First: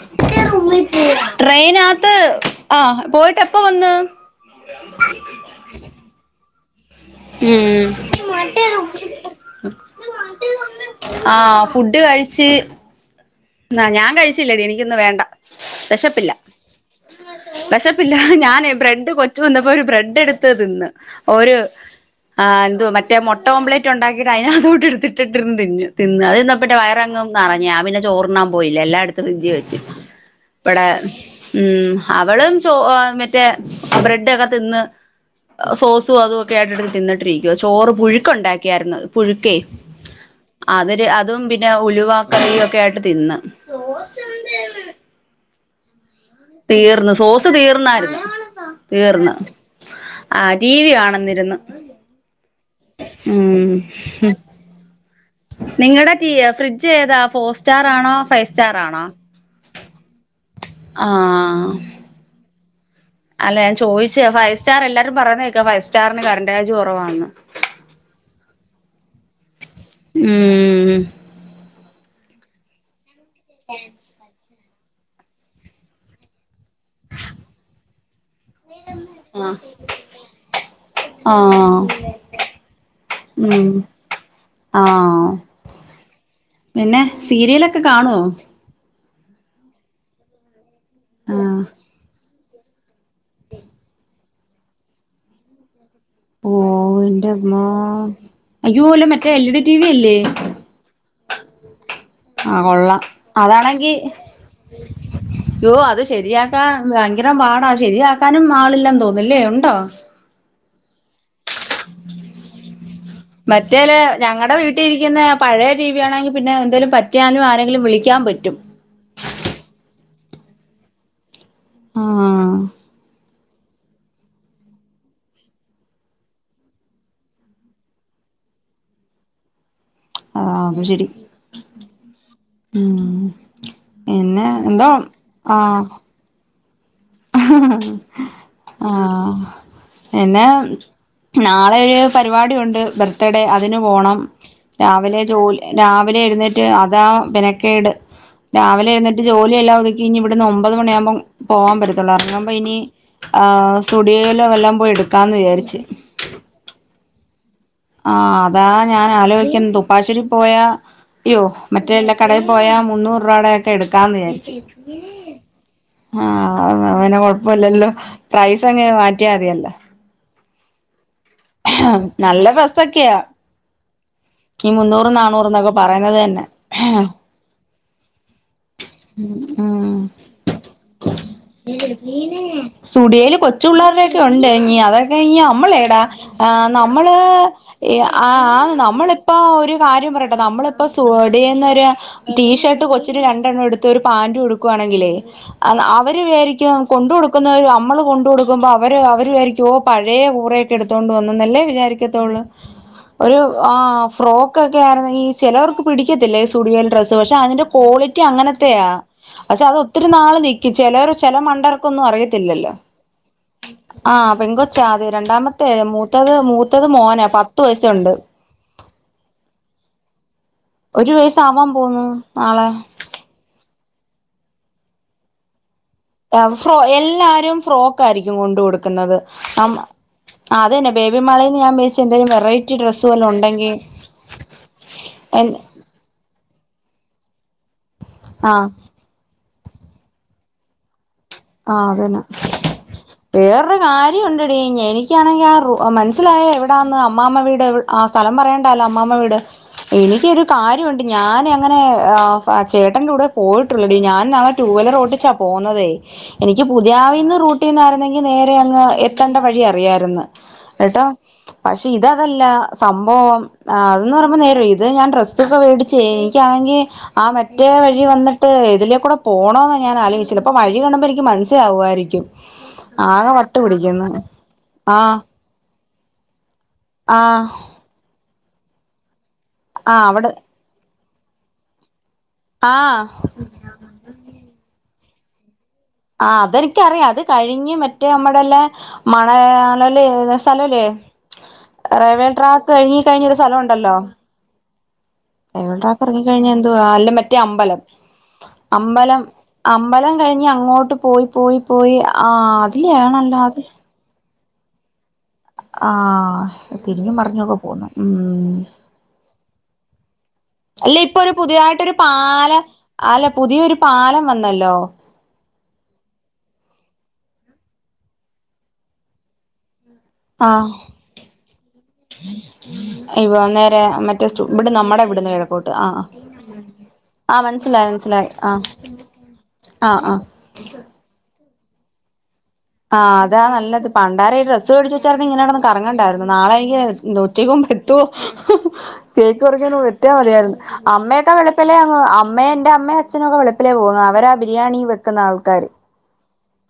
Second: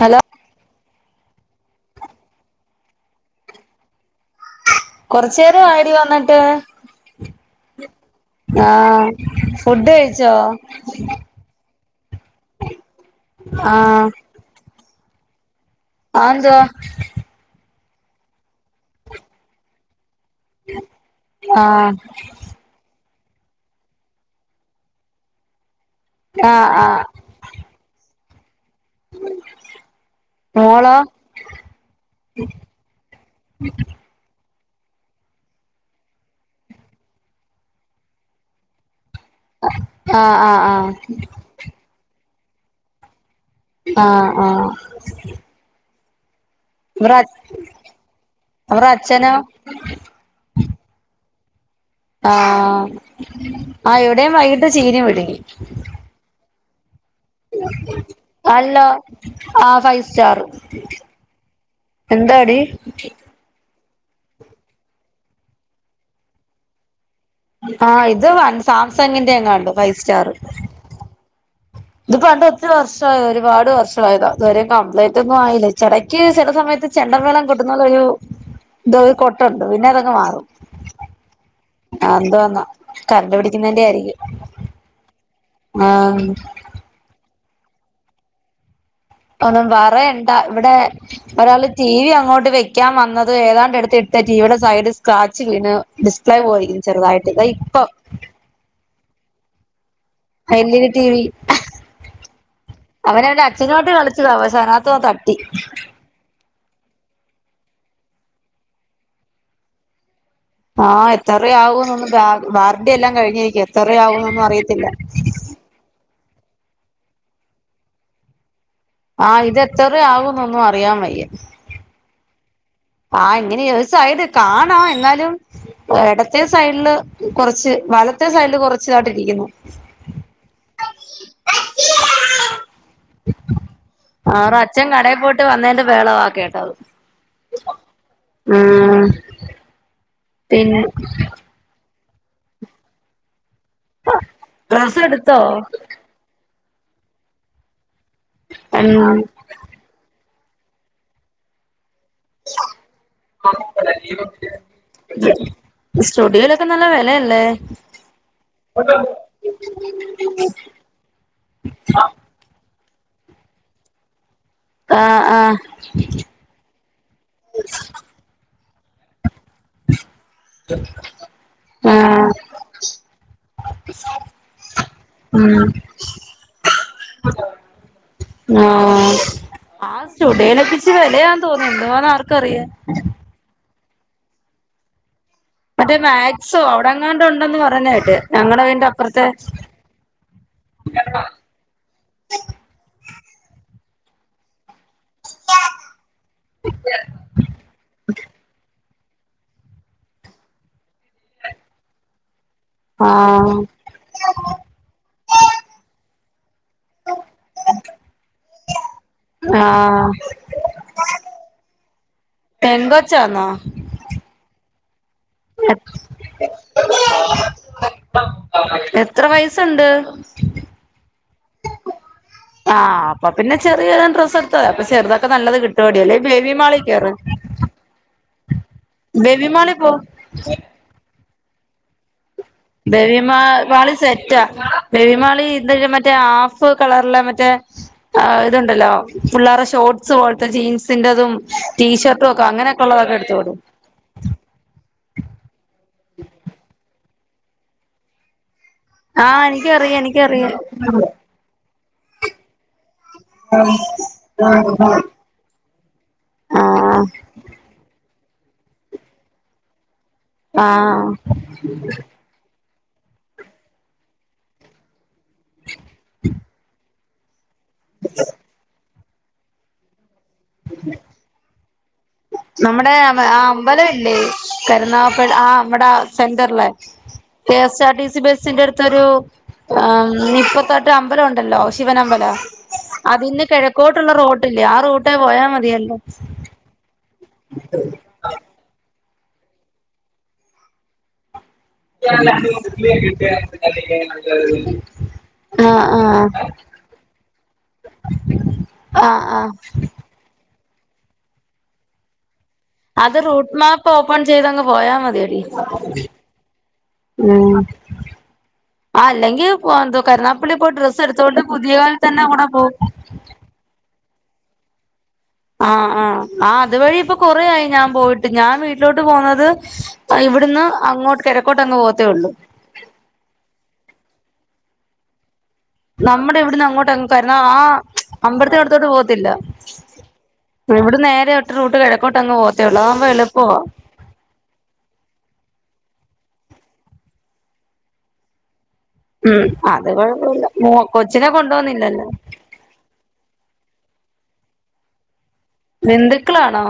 hello ട്രെയിനകത്ത് ആ പോയിട്ട് എപ്പ വന്ന് കൊറച്ച് നേരം ആയടി വന്നിട്ട് ഉം ആഹ് ഫുഡ് കഴിച്ചോ ന്നാ ഞാൻ കഴിച്ചില്ലടി എനിക്കിന്ന് വേണ്ട അന്തുവാ പ്പില്ല ഞാന് ബ്രെഡ് കൊച്ചു വന്നപ്പോ ഒരു ബ്രെഡ് എടു ത്ത് തിന്ന് ഒര് ആഹ് ആൽ മറ്റ മൊട്ട ഓംപ്ലെറ്റ് ഉണ്ടാക്കിയിട്ട് അതിന അടുത്തിട്ടിന്ന് തിന്നു തിന്ന് അതിന്നപ്പ് ആഹ് ആഹ് വയറങ്ങങ്ന്ന് നറഞ് പിന്നെ ചോറുണ്ണാൻ പോയില്ല എല്ലായിടത്തും ഇഞ്ചി ചോയ്ച്ച് വിടെ മോളോ ഉം അവളും ചോ മറ്റേ ബ്രെഡൊക്കെ തിന്ന് സോസും അതും ഒക്കെ ആയിട്ടി തിന്നിട്ടിരിക്കുവ ചോറ് പുഴുക്ക ഉണ്ടാക്കിയായിരുന്നു പുഴുക്കേ ആഹ് ആഹ് ആഹ് അതിര് അതും പിന്നെ ഉലുവാക്കഞ്ഞി ഒക്കെ ആയിട്ട് തിന്ന് ആഹ് ആഹ് തീർന്ന് അവറെ സോസ് തീർന്നായിരുന്നു അവറെ തീർന്ന് അച്ഛനോ ആഹ് ടി വി കാണ്ന്ന് ഇര്ന്ന് ആഹ് ആഹ് എവിടെയും വൈകിട്ട് ചീരി വിട്ങ്ങി ജ് ഏതാ ഫോർ സ്റ്റാർ ആണോ ഫൈവ് സ്റ്റാർ അല്ല ആണോ ആഹ് ഫൈവ് സ്റ്റാർ ആഹ് എന്തടി അല്ല ഞാൻ ചോദിച്ചേ ഫൈവ് സ്റ്റർ എല്ലാരും പറഞ്ഞ കേക്കാ ഫൈവ് സ്റ്റാറിന് കറണ്ട് ചാർജ് കുറവാണ്ന്ന് ആഹ് ഇത് വ സാംസങ്ങിന്റെ എങ്ങാണ്ട് ഫൈവ് സ്റ്റാർ ഉം ഇത്ണ്ട് ഒത്തിരി വർഷ ആയി ഒരുപാട് വർഷമായതാ ഇ കംപ്ലൈന്റ് ഒന്നും ആയില്ലേ ചടക്ക് ചില സമയത്ത് ചെണ്ടമേളം കോട്ടുന്ന ഒരു ഇത കൊട്ടുണ്ട് പിന്നെ അതങ്ങ് മാറും ആഹ് എന്ത വന്നാ കറണ്ട് ഉം പിടിക്കുന്നന്റെ ആയിരിക്കും ആഹ് ആഹ് പിന്നെ സീരിയലൊക്കെ കാണുവോ ഒന്നും പറയണ്ടാ ഇവിടെ ആഹ് ഒരാള് ടി വി അങ്ങോട്ട് ത് വെക്കാൻ വന്നത് ഏതാണ്ട് എട്ത്ത് ഇട്ട് ടീവിടെ സൈഡ് സ്ക്രാച്ച് വീണ് ഡിസ്പ്ലേ പോയി ഓഹ് ചെർതായ്ട്ട് ഇതാ എന്റമ്മോ ഇപ്പം അയ്യോ അല്ല മറ്റേ L E D T V അല്ലേ എല്ലീഡി ടീവി ആഹ് കൊള്ളാം അവന്റെ അച്ഛനുമായിട്ട് അതാണെങ്കി കളിച്ചതാ പക്ഷെ അതിനകത്ത് തട്ടി യ്യോ അത് ശെരിയാക്കാ ഭയങ്കരം പാടാ ശരിയാക്കാനും ആളില്ലെന്ന് തോന്നുന്ന് ല്ലേ ഉണ്ടോ ആഹ് എതറെ ആകുന്നൊന്നും ബാ ബാർ മറ്റേലെ ഞങ്ങടെ അറിയത്തില്ല വീട്ടിരിക്ക്ന്നെ പഴേ ടീവ്യാണെങ്കി പിന്നെ എന്തേലും പറ്റ്യാലും ആരെയെങ്കിലും വിളിക്ക്യാം പറ്റും ത്രെ ആകൂന്നൊന്നും അറിയാം വയ്യാ ആഹ് ആഹ് ഇങ്ങനെ ഒര് സൈസ് കാണാ എന്നാലും എടത്തേ സൈഡ്ല് കൊറച്ച് വലത്തെ സൈഡ്ല് കൊറച്ച്തായ്ട്ട് ഇരിക്ക്യുന്നു ആഹ് അത്ശെരി ഉം പിന്നെ അവറെ അച്ഛൻ എന്താ കടയിൽ പോയിട്ട് വന്നതിന്റെ ആഹ് ബഹളവാ കേട്ടത് ഉം ആഹ് പിന്നെ നാളെയൊര് പരിപാടി ഉണ്ട് ബർത്ത്ഡേ അതിന് പോണം ഡ്രസ്സ് രാവിലെ എടുത്തോ ജോൽ രാവിലെ എഴ്ന്നേ അതാ പിനക്കേട് രാവിലെ ഉം ഇരിട്ട് ജോലി എല്ലാം ഒതുക്കി അന്ന് ഒമ്പത് മണിയാകുമ്പം പോവാാൻ പറ്റും തുളർങ്ങുമ്പോ ഇനി ആ സ്റ്റുഡിയോയിലോ വല്ലാം പോയി എടുക്കാന്ന് വിചാരിച്ചു അല്ലെല്ലേ ആ അതാ ഞാൻ ആലോചിക്കൻ ദുപ്പാശ്ശേരി പോയ അയ്യോ മറ്റേ എല്ലാ കടയിൽ പോയാ മുന്നൂറ് രൂപയുടെയൊക്കെ എടുക്കാന്ന് ഞാൻ ആഹ് ആഹ് അവൻ കുഴപ്പമില്ലല്ലോ ങ്ങെ മാറ്റിയാതെയല്ല ആഹ് നല്ല രസൊക്കെയാ ഈ മുന്നൂറ് ഉം നന്നൂറന്നൊക്കെ പറയുന്നത് തന്നെ ആഹ് ആ ആഹ് സ്റ്റുഡിയോയിലൊക്കെ ഇച്ചിരി വിലയാന്ന് തോന്നുന്നു എന്തുവാന്ന് ആർക്കറിയാം സ്റ്റുഡിയോയില് ചുള്ളേരുടെൊക്കെ ഉണ്ട് ഇനി അതൊ മറ്റേ നമ്മളടാ മാക്സോ നമ്മള് അവിടെങ്ങാണ്ട് ഉണ്ടെന്ന് പറയുന്ന കേട്ട് ആ ആ ഞങ്ങടെ വീടിന്റെ നമ്മള അപ്പുറത്തെ ഇപ്പൊ ഒരു കാര്യം പറയട്ടെ നമ്മളിപ്പോ സ്റ്റുഡിയോ ഒരു ടീഷർ്ട്ട് കൊ രണ്ടെണ്ണം എടുത്ത് ഒരു പാന്റ് കൊടുകുവാണെങ്കിലേ അവര് വിചരിക്കും കൊണ്ട് കൊടുക്കുന്നവരും നമ്മൾ കൊണ്ട് കൊടുക്കുമ്പോ അവര് അവരു ആരിക്കും ഓ പഴയ പൂറയൊക്കെ എടുത്തോണ്ടണ്ട് വന്നന്നല്ലേ വിചാരിക്കത്തുള്ളൂ ഒരു ആഹ് ആ ഫ്രോക്ക് ഒക്കെ ആയിരുന്നെങ്കിൽ ചിലവർക്ക് പിഡി പിടിക്കത്തില്ലേ സ്റ്റുഡിയോയി ഡ്രസ്സ് പെ അതിന്റെ ക്വാളിറ്റി അങ്ങനത്തെയാ പക്ഷെ അത് ഒത്തിരി ആഹ് നാള് നിക്കും ചില ചില മണ്ടർക്കൊന്നും അറിയതില്ല ല്ലല്ല് പെങ്കൊച്ചാന്നോ ആ പെങ്ക പച്ച അതെ രണ്ടാമത്തെേ മൂത്തത് മൂത്തത് മോന പത്ത് വയസുണ്ട് എത്ര വയസുണ്ട് ഒരു വയസ്സ് ആവാൻ പോകുന്നു ആഹ് അപ്പം പിന്നെ ചെറിയ ഡ്രസ് എടുത്തത അപ്പൊ ചെറുതൊക്കെ നല്ലത് കിട്ടും ഫ്രോ എല്ലാരും ഫ്രോക്ക് ആയിരിക്കും കൊണ്ട് കൊടുക്ക ബേബിമാളിൽ പോ അത തന്നെ ബേബി മാളിൽ എന്ത ബേബി മാളിൽ സെറ്റാ ബേബിമാളി എൻ എന്ത മറ്റേ ആ കളറിലെ മറ്റേ ആഹ് ഇതുണ്ടല്ലോ പിള്ളേരെ ഷോർസ് പോലത്തെ ജീൻസിൻ്റെതും ആ അതന്നെ എടുത്തോളൂ വേറരു കാര്യം ഇണ്ടടി എനിക്കാണെങ്കിൽ ആ ത്തിലായ എവിടാന്ന് അമ്മാമ വീട് ആ സ്ഥലം പറയേണ്ടല്ലോ അമ്മാമ വീട് ആഹ് എനിക്കറിയാം എനിക്കരു എനിക്കറിയാം കാര്യമുണ്ട് ഞാൻ അങ്ങനെ ചേട്ടന്റെ കൂടെ പോയിട്ടുള്ള ഡി ഞാന നാളെ പുല ഓട്ടിച്ചാ പോകന്നതേ എനിക്ക് ആഹ് പുതിയവിന്ന് റൂട്ടിന്ന് ആരുന്നെങ്കിൽ നേരെ അങ്ങ് എത്തേണ്ട വഴി അറിയായിരുന്നു കേട്ടോ ആഹ് പക്ഷെ ഇതതല്ല സംഭവം ആ അതന്ന് പറുമ്പോൾ നേര ഇത് ഞാൻ ഡ്രസ്സൊക്കെ മേടിച്ചേ എനിക്കാണെങ്കിൽ ആ മറ്റേ വഴി വന്നിട്ട് ഇതിലേ കൂടെ പോണ എന്ന് ഞാൻ ആലോചിച്ചില്ല അപ്പ വഴി കുമ്പോൾ എനിക്ക് മനസ്സിലാവകുയിരിക്കും നമ്മുടെ ആ അമ്പലം ഇല്ലേ ആഹ് കരുനാവപ്പേടി ആ നമ്മടെ സെന്ററല്ലേ ആഹ് കെ എസ് ആർടി സി ബസിന്റെ അടുത്തൊരു ആഹ് അവിടെ ഇപ്പത്തട്ട് അമ്പലം ഉണ്ടല്ലോ ശിവനമ്പലം ആഹ് അതിന്ന് കിഴക്കോട്ടുള്ള റൂട്ടില്ലേ ആ റൂട്ട് പോയാൽ മതിയല്ലേ ആ അതെ എനിക്കറിയാം അത് കഴിഞ്ഞ് മറ്റേ അമ്മടെല്ല മണയാലലി സ്ഥലൊല്ലേ റെയിൽവേ ട്രാക്ക് കഴിഞ്ഞ് കഴിഞ്ഞൊരു സ്ഥലൊണ്ടല്ലോ റെയിൽവേ ആഹ് ട്രാക്ക് ആഹ് കഴിഞ്ഞ എന്തുവാ അല്ല മറ്റേ അമ്പലം അമ്പലം ആഹ് ആഹ് അമ്പലം കഴിഞ്ഞ് അങ്ങോട്ട് പോയി പോയി പോയി ആ അത് റൂട്ട് മാപ്പ് ഓപ്പൺ ചെയ്തങ് പോയാ മതി ആ തിരിഞും മർഞ്ഞൊക്കെ ഉം പോന്നു ആ അല്ലെങ്കിൽ കരുനാപ്പള്ളി പോയി അല്ല ഡ്രസ്സ് ഇപ്പൊരു എടുത്തോണ്ട് പുതിയ പുതിയായിട്ടൊരു കാലത്ത് തന്നെ കൂടെ പാലം പോകും അല്ല പുതിയൊരു പാലം വന്നല്ലോ ആ ആ ആ അതുവഴി ഇപ്പോ കൊറേയായി ഞാൻ പോയിട്ട് ഞാൻ വീട്ടിലോട്ട് പോകുന്നത് ഇവിടുന്ന് ആഹ് അങ്ങോട്ട് കെഴക്കോട്ടങ്ങ് പോവത്തേ ഒള്ളു ഇവ നേരെ മറ്റേ ഇവിടെ നമ്മടെ ഇവിടുന്ന് കെഴക്കോട്ട് നമ്മുടെ ഇവിടന്ന് അങ്ങോട്ടങ് കാരണം ആ മനസ്സിലായി മനസ്സിലായി ആ അമ്പലത്തിൻ്റെ അടുത്തോട്ട് പോവത്തില്ല ആ ആ ഇവിട നേരെ ഒറ്റ റൂട്ട് കെഴക്കോട്ടങ്ങ് പോവത് ആ അതാ നല്ലത് പണ്ടാര ഈ ഡ്രസ് വേടിച്ച് വച്ചായിരുന്നെ ഇങ്ങനടന്ന് കറങ്ങ ണ്ടയിര്ന്ന് നാളെ എനിക് [unintelligible] ഉം കേക്ക്മുറികുമ്പൊ അത് കൊഴപ്പമില്ല വടെത്തിയാമതിയായ്ര്ന്നു മോ കൊച്ചിനെ അമ്മയൊക്കെ വെളുപിലേ അങ്ങ് കൊണ്ടുപോന്നില്ലല്ലോ അമ്മേ എൻ്റമ്മേംഅചനൊകെ വെളുപിലേ പോന്നു അവരാ ബിരിയാണി വെക്കുന്ന ആൾ ബന്ദുക്കളാണോ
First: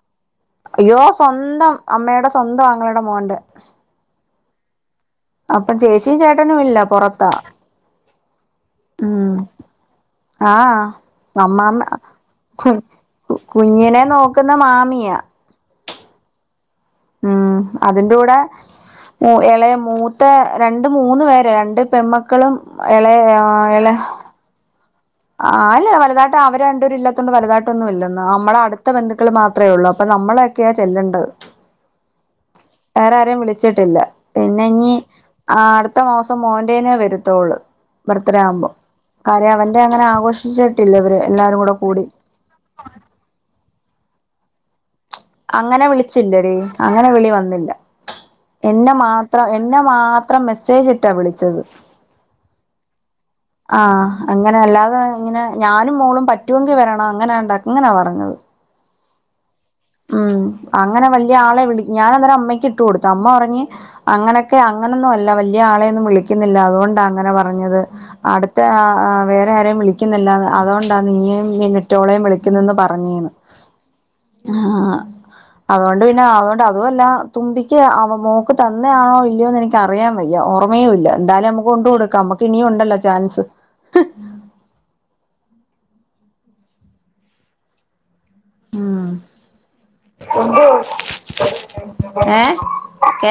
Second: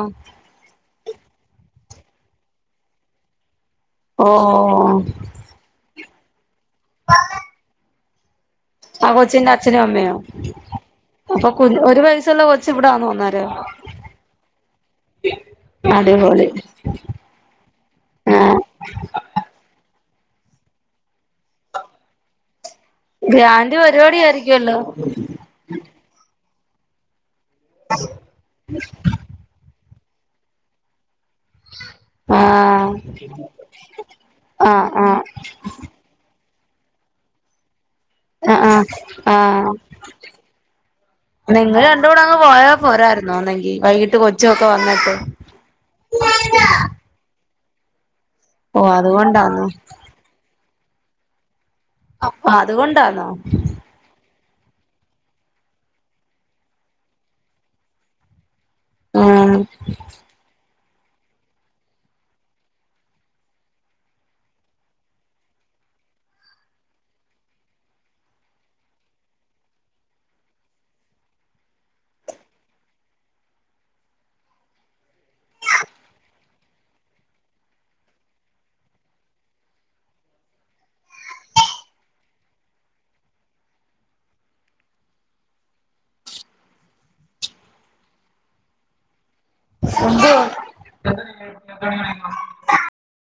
അയ്യോ സ്വന്തം അമ്മേടേ സ്വന്തം ആങ്ങളേടെ മോൻ്റെ ഓ ഓ അപ്പം ചേച്ചിം ചേട്ടനും ഇല്ല പൊറത്താ ആ ഉം കൊച്ചിൻ്റച്ഛനും അമ്മയോ ആഹ് അപ്പൊ കുഞ് അമ്മാമ്മ ഒരു വയസുള്ള കൊച്ച് ഇവിടാണൊ അന്നേരം കുഞ്ഞിനെ നോക്കുന്ന അടിപൊളി മ്മ് അതിന്റെ കൂടെ ആഹ് എളയ മൂത് മൂത്തെ രണ്ട് മൂന്ന് പേര രണ്ട് പെമക്കളും എള ആ ഗ്രാൻഡ് എള പരിപാടി ആയിരിക്കുവല്ലോ ആ അല്ല വലുതായിട്ട അവര് രണ്ട്പേരും ഇല്ലാത്തോൺണ്ട് വലുതായിട്ടൊന്നും ഇല്ലെന്ന് അമ്മളെ അട്ത്ത ബന്ധത്തില് മാത്രേ ഉള്ളു അപ്പം നമ്മളെയൊക്കെയാ ചെല്ലെണ്ടത് ആഹ് വേറെ ആരെയും വിളിച്ചിട്ടില്ല പിന്നെ ആഹ് ഇഞി ആഹ് അടുത്ത മാസം മോൻ നേ വരുത്തോള്ള് ആഹ് ബർത്ത്ഡേയാവുമ്പോ ആഹ് കാര്യം അവൻ ആഹ് അങ്ങനെ ആഘോഷിച്ചിട്ടില്ല ഇവര് എല്ലാരും കൂടെ നിങ്ങള് കൂടി രണ്ടൂടെ അങ്ങ് പോയാ പോരായിരുന്നോ വൈകിട്ട് കൊച്ചൊക്കെ വന്നിട്ട് അങ്ങനെ വിളിച്ചില്ലെടീ അങ്ങനെ വിളി വന്നില്ല ഓ എന്നെ മാത്രം അതുകൊണ്ടാന്നോ എന്നെ മാത്രം മെസ്സേജ് ഇട്ടാ വിളിച്ചത് അ അതുകൊണ്ടാന്നോ ആഹ് അങ്ങനെ അല്ലാതെ ഇങ്ങനെ ഞാനും മോളും പറ്റുവേങ്കി വരണം അങ്ങനെന്താ അങ്ങനാ പറഞ്ഞത് ആ ഉം അങ്ങനെ വയല്ല്യ ആളെ വിളി ഞാനന്നേരം അമ്മയ്ക്ക് ഇട്ടുകൊടുത്തു അമ്മ പറഞ് അങ്ങനെയൊക്കെ അങ്ങനൊന്നും അല്ല വലിയ ആളെയൊന്നും വിളികിന്നില്ല അതുകൊണ്ടാ അങ്ങനെ പറഞത് അടുത്ത ആ വേറേയാരേം വിളികിന്നില്ല അതാ അതുകൊണ്ടാ നീയും [unintelligible] വിളിക്കുന്നെന്ന് പറഞ്ഞേന്ന് ആ അതുകൊണ്ട് പിന്നെ അതുകൊണ്ട് അതും എല്ലാം തുമ്പിക്ക് അവ മോക്ക് തന്നേയാണോ ഇല്ലയോന്ന് എനിക്ക് അറിയാൻ വയ്യ ഓർമയും ഇല്ല എന്തായാലും നമ്മക്ക് കൊണ്ട് കൊടുക്കാം നമ്മക്ക് ഇനിയും ഉണ്ടല്ലോ ചാൻസ് [unintelligible] ഉം മ്മ് ഏ